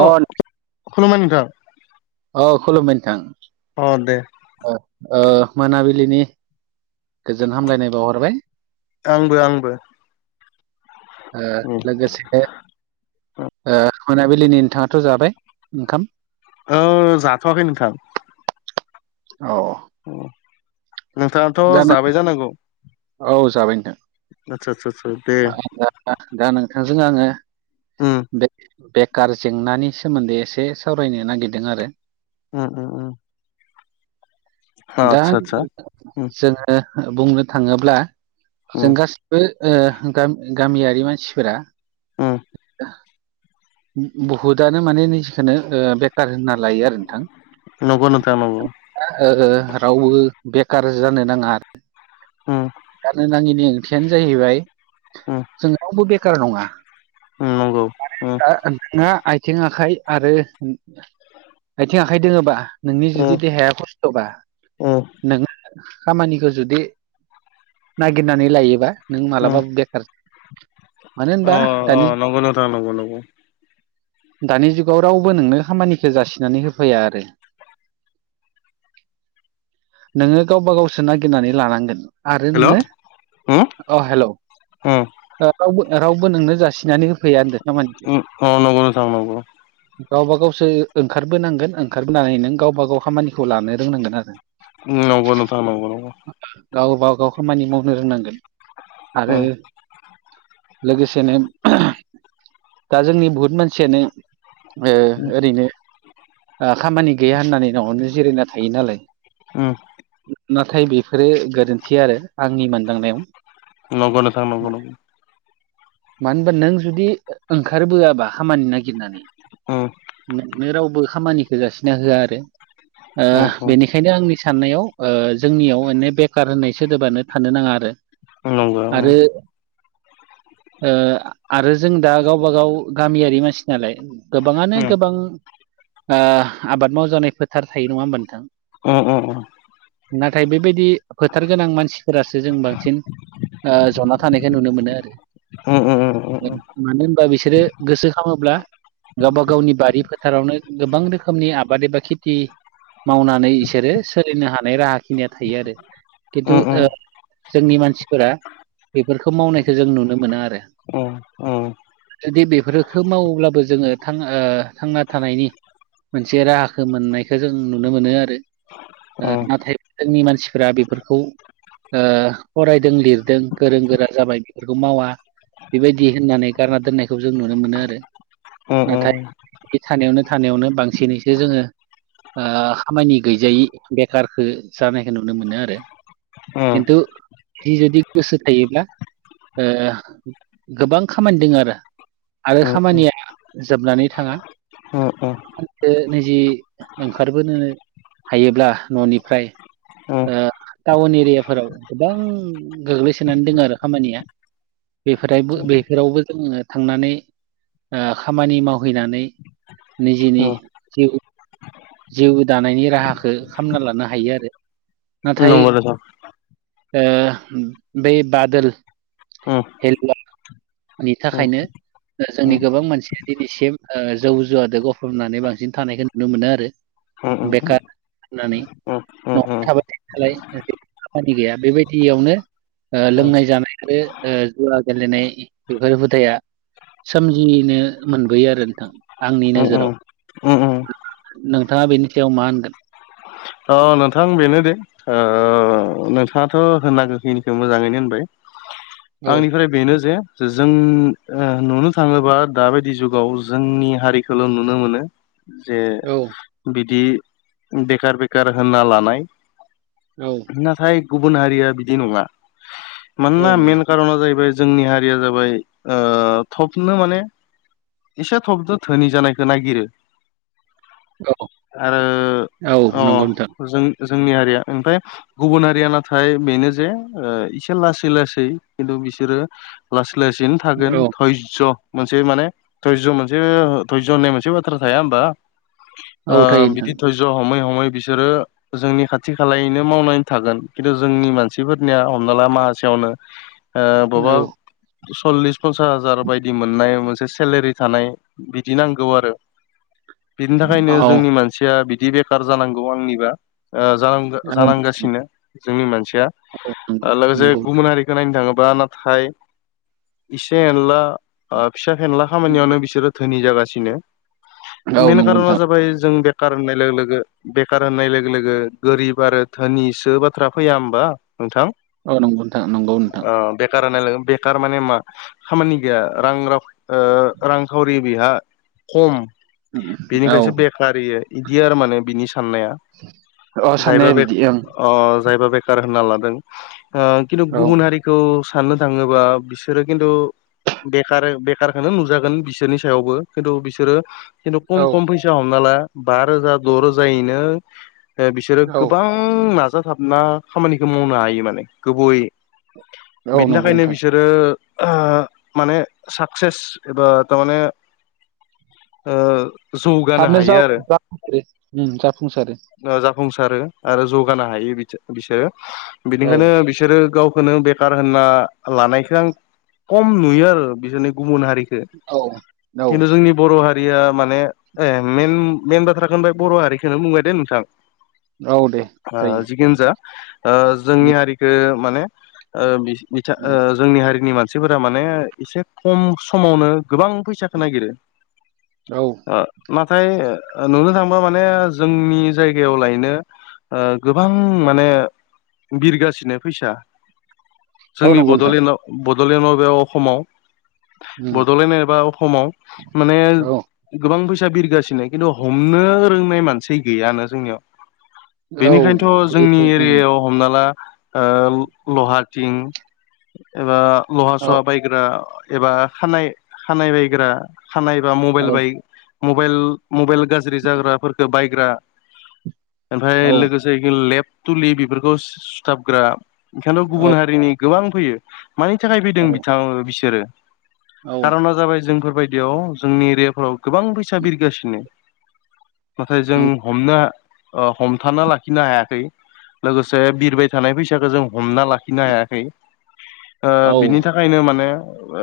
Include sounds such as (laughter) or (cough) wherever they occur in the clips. अ खुलुमबाय नोंथां। अ खुलुमबाय नोंथां। अ दे। ओ मोनाबिलिनि गोजोन हामलायनाय बावहरबाय‌। आंबो आंबो। ओ उम लोगोसे ओ मोनाबिलिनि नोंथाङाथ' जाबाय ओंखाम ओ जाथ'वाखै नोंथां अ नोंथाङाथ' नों जाबाय जानांगौ औ जाबाय आदसा आदसा आदसा दे नोंथां दा नोंथांजों आङो उम बे-बेखार जेंनानि सोमोन्दै एसे सावरायनो नागिरदों आरो उम उम‌ उम दा आदसा आदसा उम जोङो बुंनो थाङोब्ला उम जों गास बो ओ गाम-गामियारि मानसिफोरा उम बहुदानो माने निजेखोनो बेखार होनना लायो आरो नोंथां। नंगौ नोंथां नंगौ ओ ओ रावबो बेखार जानो नाङा आरो उम गारनो नाङैनि ओंथियानो जाहैबाय ओम जों रावबो बेखार नङा ओम नंगौ। मानो उम होनबा जोङो आयथें आखाइ आरो आयथें आखाइ दोङोबा नोंनि जुदि उम देहाया खस्थ'बा उम खामानिखो जुदि नागिरनानै लायोबा नों उम मालाबाो बेखार मानो अ होनबा अ दानि नंगौ नोंथां नंगौ नंगौ। दानि जुगाव रावबो नोंनो खामानिखो जासिनानै होफैया आरो (inaudible) नोङो गावबा गावसो नागिरनानै लानांगोन आरो हेल' नोङो उम उम अ हेल' उम ओ रावबो रावबो नोंनो जासिनानै होफैया होनदो खामानि उम ओ नंगौ नोंथां नंगौ गावब गावसो ओंखारबोनांगोन ओंखारबोनानै नों गावबा गाव खामानिखौ लानो रोंनांगोन आरो उम नंगौ नोंथां नंगौ नंगौ। गावबागाव खामानि मावनो रोंनांगोन आरो उम लोगोसेनो दा जोंनि बुहुत मानसियानो ओ ओरैनो आ खामानि गैया होननानै न'आवनो जिरायना थायो नालाय उम नाथाय बेफोरो गोरोन्थि आरो आंनि मोनदांनायाव। नंगौ नोंथां नंगौ नंगौ मानो होनबा नों जुदि ओंखारबोआबा खामानि नागिरनानै उम नोंनो रावबो खामानिखौ जासिना होआ आरो ओ उम उम बेनिखायनो आंनि साननायाव ओ जोंनियाव मानेे बेखार होननाय सोदोबानो थानो नाङा आरो नंगौ उम आरो ओ आरो जों दा गावबा गाव गामियारि मानसि नालाय गोबाङानो गोबां ओ आबाद मावजानाय फोथार थायो नङा होमब नोंथां उम उम उम नाथाय बेबायदि फोथार गोनां मानसिफोरासो जों बांसिन ओ जना थानायखौ नुनो मोनो आरो उम उम उम उम मानो होनबा बिसोरो गोसो खामोब्ला गावबा गावनि बारि फोथारावनो गोबां रोखोमनि आबाद एबा खेथि मावनानै इसोरो सोलिनो हानाय राहा खिनिया थायो आरो खिन्थु ओ जोंनि मानसिफोरा बेफोरखौ मावनायखौ जों नुनो मोना आरो उम उम जुदि बेफोरफोरखौ मावोब्लाबो जोङो ओ थांना थानायनि मोनसे राहाखौ मोननायखौ जों नुनो मोनो आरो ओ नाथाय जोंनि मानसिफोरा बेफोरखौ ओ फरायदों लिरदों गोरों गोरा जाबाय बेफोरखौ मावा बेबायदि होननानै गारना दोननायखौ जों नुनो मोनो आरो नाथाय बे थानायावनो थानायावनो बांसिनैसो जोङो ओ खामानि गैजायै बेखारखो जानायखौ नुनो मोनो आरो खिन्थु इ जुदि गोसो थायोब्ला ओ गोबां खामानि दोङो आरो आरो खामानिया जोबनानै थाङा (unintelligible) ओंखारबोनो हायोब्ला ननिफ्राय ओ टाउन एरियाफोराव गोबां गोग्लैसोनानै दोङो आरो खामानिया बेफोरायबो बेफोरावबो जोङो थांनानै ओ खामानि मावहैनानै निजेनि जिउ जिउ दानायनि राहाखौ खालामना लानो हायो आरो नाथाय नोंथां ओ बै बादोल (unintelligible) नि थाखायनो ओ जोंनि गोबां मानसिया दिनैसिम ओ जौ जुवाद गफ्लबनानै बांसिन थानायखौ नुनो मोनो आरो बेखार होननानै (unintelligible) खामानि गैया बेबायदियावनो ओ लोंनाय जानाय आरो ओ जुवा गेलेनाय बेफोर हुदाया सोमजिनो मोनबोयो आरो नोंथां आंनि नोजोराव अ नोंथाङा बेनि सायाव मा होनगोन थ नोंथां बेनो दे ओ नोंथाङाथ होननांगो खिनिखौ मोजाङैनो होनबाय औ आंनिफ्राय बेनो जे जों ओ नुनो थाङोबा दाबायदि जुगाव जोंनि हारि खौल नुनो मोनो जे औ बिदि बेखार बेखार होनना लानाय औ। नाथाय गुबुन हारिया बिदि नङा औ मानोना नङा मेन कारना जाहैबाय। जोंनि हारिया जाबाय ओ थबनो माने। इसे थबजों धोनि जानायखौ नागिरो आरो औ अ औ नंगौ नोंथां जों जोंनि हारिया ओमफ्राय गुबुन हारिया नाथाय बेनो जे इसे लासै लासै खिन्थु बिसोरो लासै लासैनो थागोन औ धयज्ज' मोनसे माने धयज' मोनसे धयज' होननाय मोनसे बाथ्रा थाया होमबा औ ओ थायो नोंथां बिदि धयज' हमै हमै बिसोरो जोंनि खाथि खालायैनो मावनानै थागोन खिन्थु जोंनि मानसिफोरनिया हमना ला माहोसेयावनो ओ बबा चल्लिस पन्सास हाजार बायदि मोननाय मोनसे सेलेरि थानाय बिदि नांगौ आरो बिनि थाखायनो औ औ जोंनि मानसिया बिदि बेकार जानांगौ आंनिबा ओ जानां औ जांगासिनो जोंनि मानसिया औ नंगौ लोगोसे नंगौ गुबुन हारि नायनो थाङोबा नाथाय इसे एनला ओ फिसा फेनला खामानियावनो बिसोरो धोनि जागासिनो औ मेन नंगौ कारना नोंथां जाबाय जों बेखार होननाय लोगो लोगो बेकार होननाय लोगो लोगो गोरिब आरो धोनिसो बाथ्रा फैया होमबा नोंथां औ नंगौ नोंथां नंगौ नोंथां बेकार (unintelligible) बेकार माने मा खामानि गैया रां राव ओ रांखावरि बेहा कम बेनिखायसो औ बेकार इयो इदि आरो माने बिनि साननाया अ जायबा साननाया बे बिदि ओं अ जायबा बेखार होनना लादों ओ किन्तु औ गुबुन हारि खौ साननो थाङोबा बिसोरो किन्तु बेकारो बेकारखौनो नुजागोन बिसोरनि सायावबो किन्तु बिसोरो किन्तु कम औ कम फैसा हमना ला बा रोजा द' रोजायैनो ओ बिसोरो औ गोबां म् नाजाथाबना खामानिखौ मावनो हायो माने गुबैयै औ बिनि नंगौ थाखायनो नोंथां बिसोर माने साक्सेस एबा तामाने ओ जौगानो थाबनो हायो जाव जाफ जाफुंसारो ओ जाफुंसारो आरो जौगानो हायो बि बिसोरो औ बिनिखाइनो बि बिसोरो गावखौनो बेकार होनना लानायखो आं कम नुयो आरो बिसोरनि गुबुन हारि खो औ औ किन्तु जोंनि बर' हारिया माने ए मेन मेन बाथ्राखो होनबाय बर' हारिखोनो बुंबाय दे नोंथां औ दे जायो जिकुनु जा ओ जोंनि उम हारिखो माने ओ बि बिथा ओ उम जोंनि हारिनि मानसिफोरा माने इसे कम समावनो गोबां फैसाखौ नागिरो (inaudible) औ ओ नाथाय ओ नुनो थां माने जोंनि जायगायाव लायनो ओ गोबां माने बिरगासिनो फैसा औ जोंनि नंगौ नोंथां बड'लेण्डआव बड'लेण्डआव बे अखम आव उम बड'लेण्ड एबा अखम आव माने औ गोबां फैसा बिरगासिनो किन्तु हमनो रोंनाय मानसै गैयानो जोंनियाव औ बेनिखायनोथ' बेथ' जोंनि उम एरियायाव हमना ला ओ लहाटिं एबा लहा औ सहा बायग्रा एबा खानाय खानाय बायग्रा खानाय बा औ मबाएल बाय मबाइल मबाइल गाज्रि जाग्राफोरखौ बायग्रा ओमफ्राय औ लोगो जायखो लेप तुलि बिफोरखौ सुथाबग्रा ओंखायनोथ' औ गुबुन हारिनि गोबां फैयो। मानि थाखाय फैदों औ बिथां बिसोरो औ कारना जाबाय जोंफोरबाय दियाव जोंनि एरियाफोराव गोबां फैसा बिरगासिनो नाथाय जों नंगौ हमनो ओ हमथाना लाखिनो हायाखै लोगोसे बिरबाय थानाय फैसाखो जों हमना लाखिनो हायाखै ओ औ बिनि था खायनो माने ओ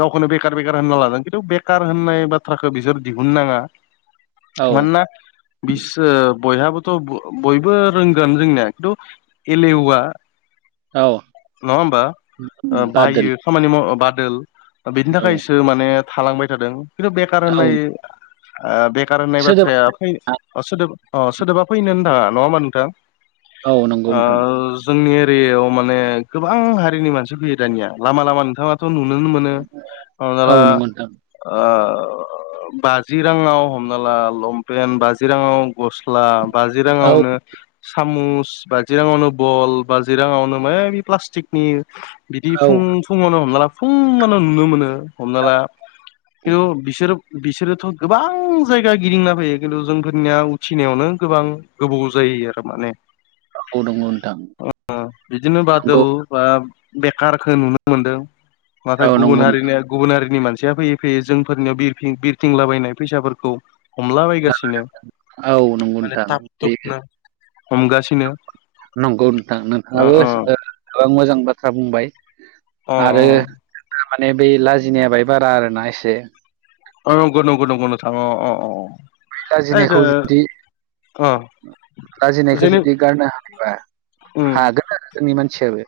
गावखौनो बेकार बेकार होनना लादों खिन्तु बेकार होननाय बाथ्राखौ बिसोर दि हुन नाङा औ मानोना बिसो बयहाबोथ' ब बयबो रोंगोन जोंनिया खिन्तु एलेहुवा औ नङा ओमबा ओ बादोल बायो। खामानि माव बादोल बिनि औ थाखायसो माने थालांबाय थादों खिन्तु बेकार औ होननाय ओ बेखार होननाय सोदोब बाथ्राया फै ओ‌ सोदोब अ सोदोबा फैनोनो थाङा नङा ओमबा नोंथां? औ नंगौ ओ नोंथां जोंनि एरियाव माने गोबां हारिनि मानसि फैयो दानिया लामा लामा नोंथाङा थ' नुुनोनो मोनो हमना औ ला नंगौ नोंथां ओ बाजि राङाव हमना ला लंपेट बाजि राङाव गस्ला बाजि औ राङावनो सामुस बाजि राङावनो बल बाजि राङावनो मायबा मायबि प्लास्टिकनि बिदि औ फुं फुङावनो हमना ला फुङावनो नुनो मोनो हमना ला खिन्थु बिसोर बिसोरो। थ' गोबां जायगा गिदिंना फैयो खिन्तु जोंफोरनिया उथिनायावनो गोबां गोबाव जायो आरो माने (inaudible) औ नंगौ नोंथां अ बिदिनो नंगौ बादोल बा बेकारखो नुनो मोनदों नाथाय औ गुबुन नंगौ हारिनिया गुबुन हारिनि मानसिया फैयै फैयै जोंफोरनियाव बिरफिं बि रफिंलाबायनाय फैसाफोरखौ हमला नोंथां बायगासिनो औ नंगौ माने नोंथां ताब बे तुबनो हमगासिनो। नंगौ नोंथां अ नोंथाङाबो अ ओ गोबां मोजां बाथ्रा बुंबाय। अ अ आरो जोंना माने (unintelligible) बै लाजिनाया बाय बारा आरोना एसे। अ नंगौ नंगौ नंगौ नोंथां अ अ अ। बै ओइ दो लाजिनायखौ जुदि अ लाजिनायखो जेने जुदि गारनो हायोबा उम हागोन आरो। जोंनि मानसिनयाबो।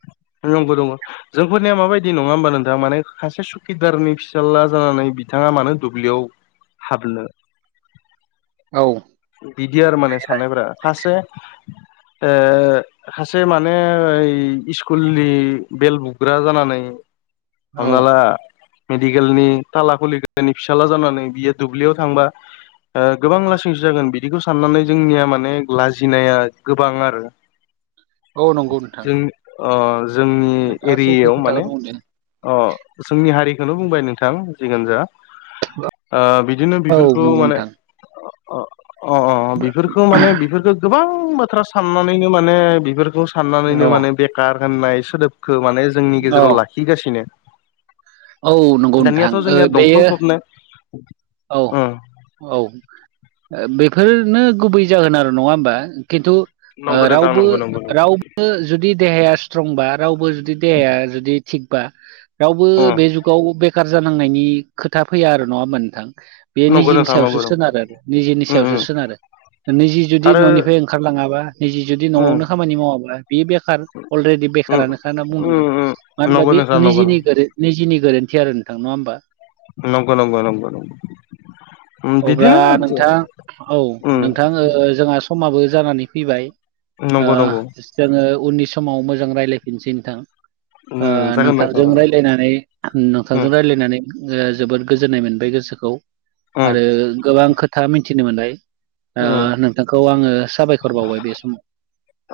नंगौ दङ। (unintelligible) जोंफोरनिया माबायदि नङा ओमबा नोंथां माने खासे सुकिदारनि फिसाज्ला जानानै बिथाङा मानो दुब्लियाव हाबनो औ। बिदि आरो साननायफोरा खासे ओ खासे माने ओइ इस्कुलनि बेल बुग्रा जानानै औ हमना ला मेडिकेलनि ताला खुलिग्रानि फिसाला जानानै बियो दुब्लिआव थांबा ओ गोबां लासिं सिं जागोन बिदिखौ साननानै जोंनिया माने लाजिनाया गोबां आरो। औ नंगौ नोंथां। ओ जोंनि नोंथाङा सैथो एरियायाव माने। खोथाखौनो बुंदों अ जोंनि हारिखौनो बुंबाय नोंथां जिखुनजा। ओ बिदिनो औ बेफोरखौ नंगौ माने। नोंथां अ अ अ बेफोरखौ माने बेफोरखौ गोबां बाथ्रा साननानैनो माने बेफोरखौ साननानैनो औ माने बेखार होननाय सोदोबखौ माने जोंनि औ गेजेराव लाखिगासिनो। औ नंगौ नोंथां दानियाथ' ओ जोंनिया बेयो दमखल फबनो। औ औ। ओ बेफोरनो गुबै जागोन आरो नङा होमबा खिन्थु ओ नंगौ नोंथां रावबो नंगौ नंगौ राव बो जुदि देहाया स्ट्रंबा रावबो जुदि देहाया जुदि थिगबा रावबो नंगौ बे जुगाव बेखार जानांनायनि खोथा फैया आरो नङा होमबा नोंथां बे नंगौ निजिनि नोंथां सायावसो नंगौ सोनारो निजिनि उम सायावसो उम सोनारो निजि जुदि आरो न'निफ्राय ओंखारलाङाबा निजि जुदि उम न'आवनो खामानि मावाब्ला बियो बेखार अलरेडि उम बेखारानोखा होनना बुंनांगोन उम उम मानो होनबा नंगौ बे नोंथां नंगौ निजिनि गोरो निजिनि गोरोन्थि आरो नोंथां नङा होमबा नंगौ नंगौ नंगौ नंगौ उम अब्ला बिदिनो जो नोंथां औ उम नोंथां ओ जोंहा समाबो जानानै फैबाय ओ नंगौ नंगौ जोङो उननि समाव मोजां रायलायफिनसै नोंथां उम ओ जागोन नोंथां नोंथांजों जागोन रायलायनानै उम नोंथांजों रायलायनानै ओ जोबोद गोजोननाय मोनबाय गोसोखौ उम आरो गोबां खोथा मिथिनो मोनबाय उम ओ नोंथांखौ आङो साबायखर बावबाय बे समाव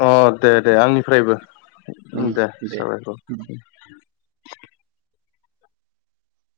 अ दे दे दे आंनिफ्रायबो उम दे उम साबायखर